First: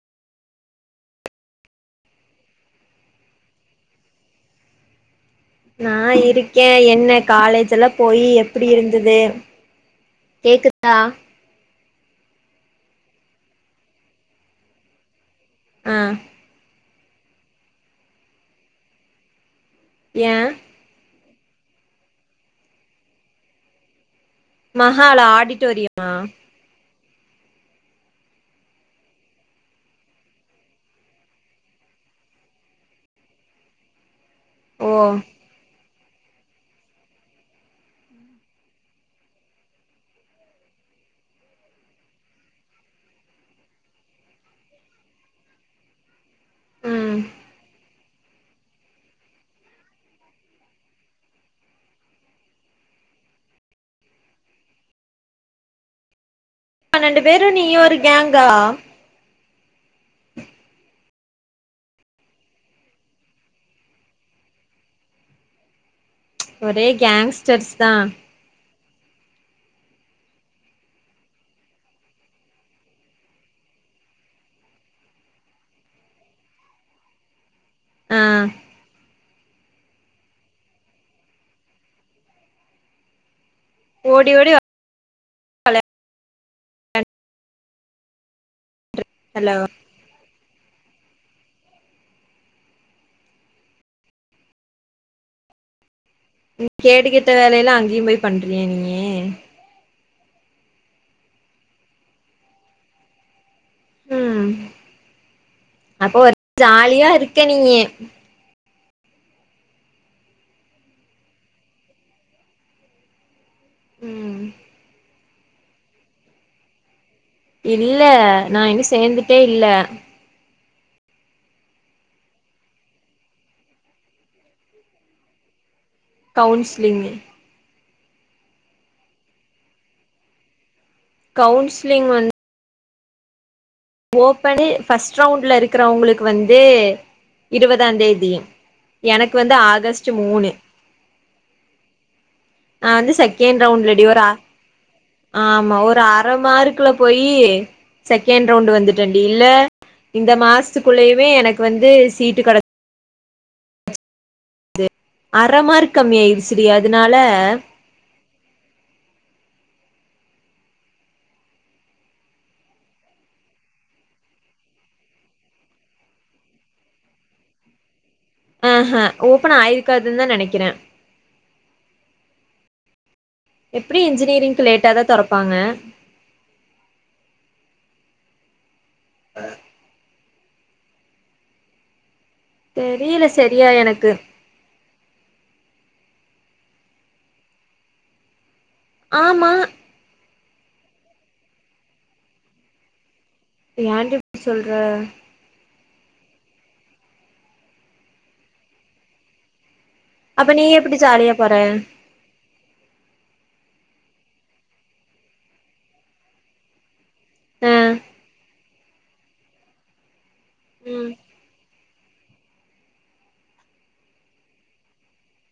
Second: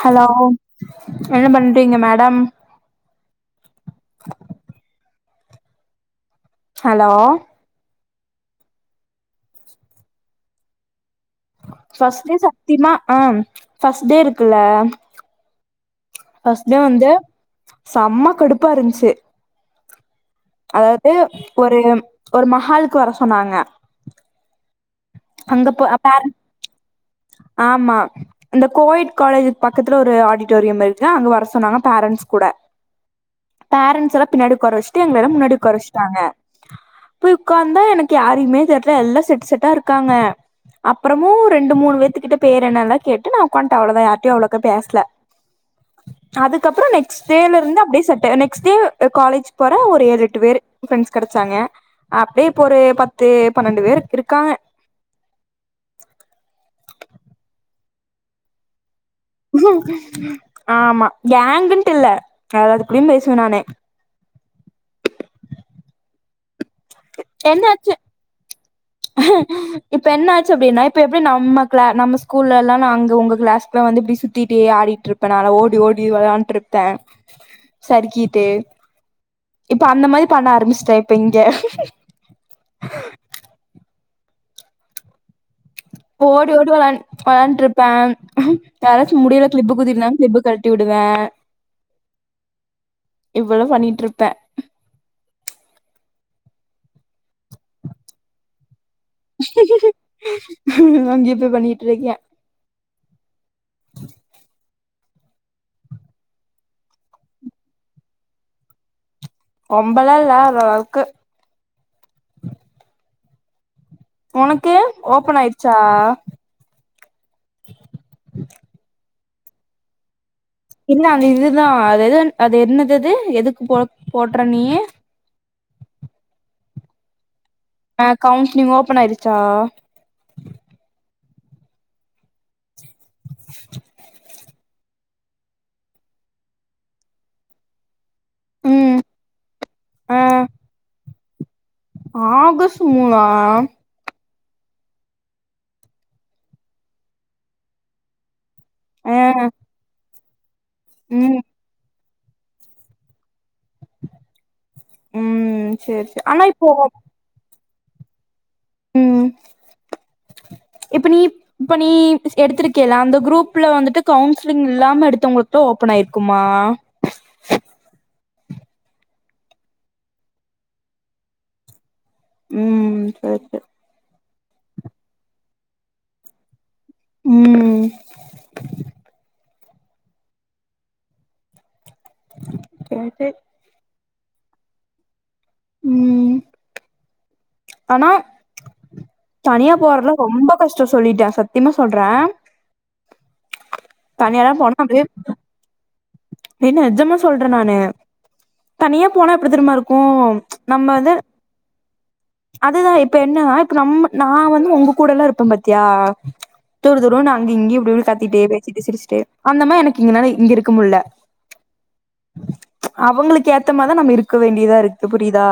hello என்ன பண்றீங்க madam நா இருக்கே ஹலோ என்ன காலேஜ்ல்லா போயி எப்டி இருந்தது கேக்குதா பஸ்ட் டே சத்தியமா ஆ ஃபர்ஸ்ட் டே இருக்குல்ல ஆ ஃபஸ்ட் டே வந்து செம்ம கடுப்பா இருந்ச்சு ஏ அதாவது ஒரு ஒரு மஹாலுக்கு வர சொன்னாங்க மஹாலா அங்க போ ஆடிட்டோரியமா பேர ஆமா அந்த கோயட் காலேஜ் பக்கத்துல ஒரு ஆடிட்டோரியம் இருக்குன்னா அங்க வர சொன்னாங்க பேரண்ட்ஸ் கூட பேரண்ட்ஸ் எல்லாம் பின்னாடி உக்கார ஓ வெச்சிட்டு எங்கலேல்லா முன்னாடி உக்கார வெச்சுட்டாங்க போய் உட்காந்தா எனக்கு யாரையுமே தெரில எல்லா செட்டு செட்டா இருக்காங்க அப்பறமும் ரெண்டு மூணு பேத்துகிட்ட பேர் என்னெல்லா கேட்டு நா உக்காண்ட்டே அவளதா யாரிட்டையும் அவ்ளோக்கா பேசல அதுக்கப்றோ ம் நெக்ஸ்ட் டேல இருந்து அப்படியே செட் நெக்ஸ்ட் டே காலேஜ் போ ஒரு ஏழு எட்டு பேர் ப்ரெண்ட்ஸ் கெடைச்சாங்க அப்டியே இப்ப ஒரு பத்து பன்னெண்டு பேரு இருக்காங்க பன்னெண்டு பேரும் நீயும் ஒரு கேங்கா ஆமா கேங்ன்ட்டு இல்ல எல்லாருகூடையும் பேசுவே நானு ஒரே கேங்ஸ்டர்ஸ் தா என்னாச்சு இப்ப என்ன ஆச்சு அப்டின்னா இப்ப எப்டி நம்ம கிளா நம்ம ஸ்கூல்லல்லா நா அங்க உங்க கிளாஸ்குள்ள வந்து எப்டி சுத் தித்திட்டே ஆடிட்டு இருப்பே நா ஓடி ஓடி வெளாண்ட்டு இருப்பே ஆ சருக்கீட்டு இப்ப அந்த மாரி பண்ண ஆரம்பிச்சிட்டே இப்ப இங்க ஓடி ஓடி ஓடி ஓடி வெளாண் வெளாண்ட்ருப்பே யாராச்சு முடியில ஹலோ கிளிப்பு குத்திருந்தா கிளிப்பு கள ட்டி விடுவே இப்டி தா பண்ணிட்டு இருப்பே நீ கேடுகெட்ட வேலையல்லா அங்கயும் போய் பண்றியா நீ அங்க இப்ப பண்ணிட்டு இருக்கே ம் அப்போ ஒரு ஜாலியா இருக்க நீயு ரொம்பல்லா இல்ல ஒரு அளவுக்கு ம் ஒனக்கு ஓபன் ஆயிடுச்சா இல்ல நா இங்க சேந்துட்டே இல்ல என்ன அந்த இதுதா அது எது அது என்னது அது எதுக் போ போட்ற நீயு கவுன்சிலிங் ஆ கவுன்சிலிங் ஓப்பன் ஆயிருச்சா கவுன்சிலிங் வந் ஓப்பனு ஃபஸ்ட் ரவுண்ட்ல இருக்குறவங்களுக்கு வந்து இருவதாந்தே தி ம் எனக்கு வந்து ஆகஸ்ட்டு ஆ மூணு ஆகஸ்ட் நா வந்து மூணா செகண்ட் ரவுண்ட்ல டிவர ஆமா ஒரு அர மார்க்குல போயி செகண்ட் ரவுண்டு ஆ வந்துட்டன் டி இல்ல இந்த மாசத்துக்குள்ளயுமே ம் எனக்கு வந்து சீட்டு கெட அர ம் மார்க் சேரி கம்மி சேரி ஆனா ஆயிடுச்சு இப்போ அதுனால ம் இப்ப நீ இப்ப நீ பிஸ் எடுத்துருக்கேல அந்த குரூப்ல வந்துட்டு கவுன்சிலிங் இல்லாம எடுத்தவங்களுக்கு ஓப்பன் ஆயிருக்குமா ஆ ஹ ஓப்பன் ஆயிருக்காதுன் தா நெனைக்கறே ம் சரி சரி எப்டியு இன்ஜினியரிங்க்கு லேட்டா தா தொறப்பாங்க ம் சரி தெரில சரி சரியா எனக்கு ம் ஆனா ஆமா தனியா போறல ரொம்ப கஷ்டோ சொல்லிட்டே சத்திமா சொல்றே ஏன்டி இப்டி தனியாலா போனா சொல்ற அப்டே ஏ நெஜமா சொல்றே நானு தனியா போனா எப்டி தெரிமா இருக் அப்ப நீ எப்டி சாலியா போற அதுதா இப்ப என்னனா இப்ப நம்ம நா வந்து உங்க கூடலா இருப்பே பத்தியா தூர தூரோ நா அங் அ இங்கயு இப்ப [inaudible] கத்திட்டே பேசிட்டு சிரிச்சிட்டே அந்த மா எனக்கு இங்கனால இங்க இருக்க முல்ல ம் அவங்களுக்கு ஏத்த மாரி தா நம்ம இருக்க வேண்டியதா இருக்கு புரிதா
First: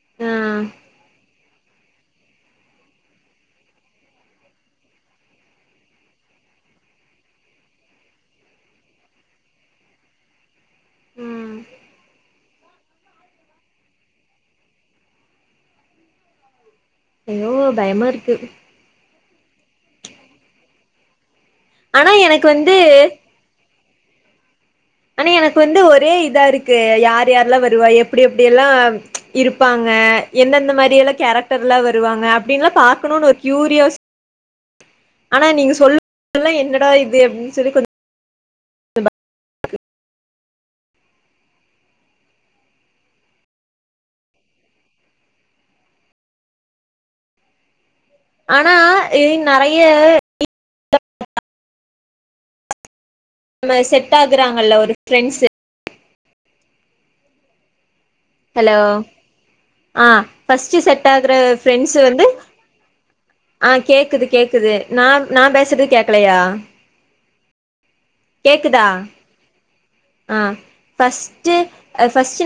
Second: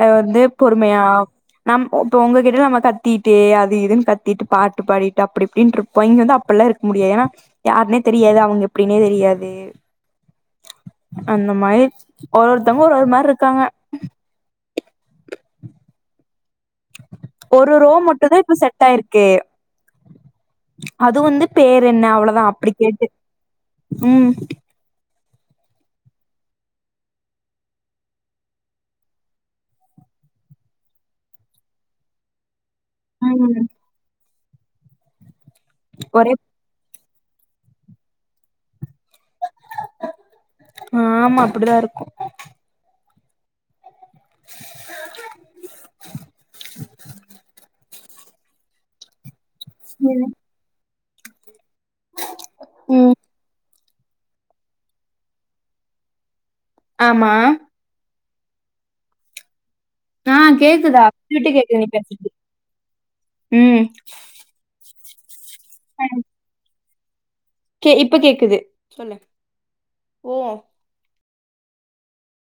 அ ஆ வந்து பொறுமையா நம் இப்ப உங்ககிட்ட நம்ம கத்திட்டே அது இதுன் கத்திட்டு பாட்டு பாடிட்டு அப்டி இப்டின்ருப் போ இங்க வந்து அப்பெல்லா இருக்க முடியாது ஏனா யாருனே தெரியாது அவங்க எப்டினே தெரியாது அந்த ம் மாரி ஒரு ஒருத்தங்க ஒரு ஒரு மாரி இருக்காங்க ஐயோ ஒரு ரோ பயமா இருக்கு மட்டுந்தா இப்ப செட் ஆயிருக்கே அது வந்து பேரு என்ன ஆனா அவ்ளதா எனக்கு அப்டி வந்து கேட்டு ம் ஆனா எனக்கு வந்து ஒரே இதா இருக்கு யார் யாரெல்லா வருவா எப்டி எப்டி எல்லா இருப்பாங்க எந்தெந்த மாரியெல்லா கேரக்டர்லா வருவாங்க அப்டின்லா பாக்குணுன் ஒரு ம் க்யூரியாஸ் ஆனா நீங்க சொ ஒரே எல்லா என்னடா இது அப்டின் சொல்லி கொஞ்சோ ஆமா அப்டிதா இருக்கு ஆனா இ நறைய ம் ம் நம்ம செட் ஆகுறாங்கல்ல ஒரு ஃப்ரெண்ட்ஸு ஆமா ஹலோ ஆ ஃபர்ஸ்ட் கேக்குதா செட் ஆகுற விட்டு விட்டு கேக்குது நீ ஃப்ரண்ட்ஸ் வந்து பேசுறது ஆ ம் கேக்குது கேக்குது நா நா பேசுறது கேக்கலையா கே இப்ப கேக்குது கேக்குதா சொல்லு ஆ [unintelligible] ஃபர்ஸ்ட் அது ஃபர்ஸ்ட்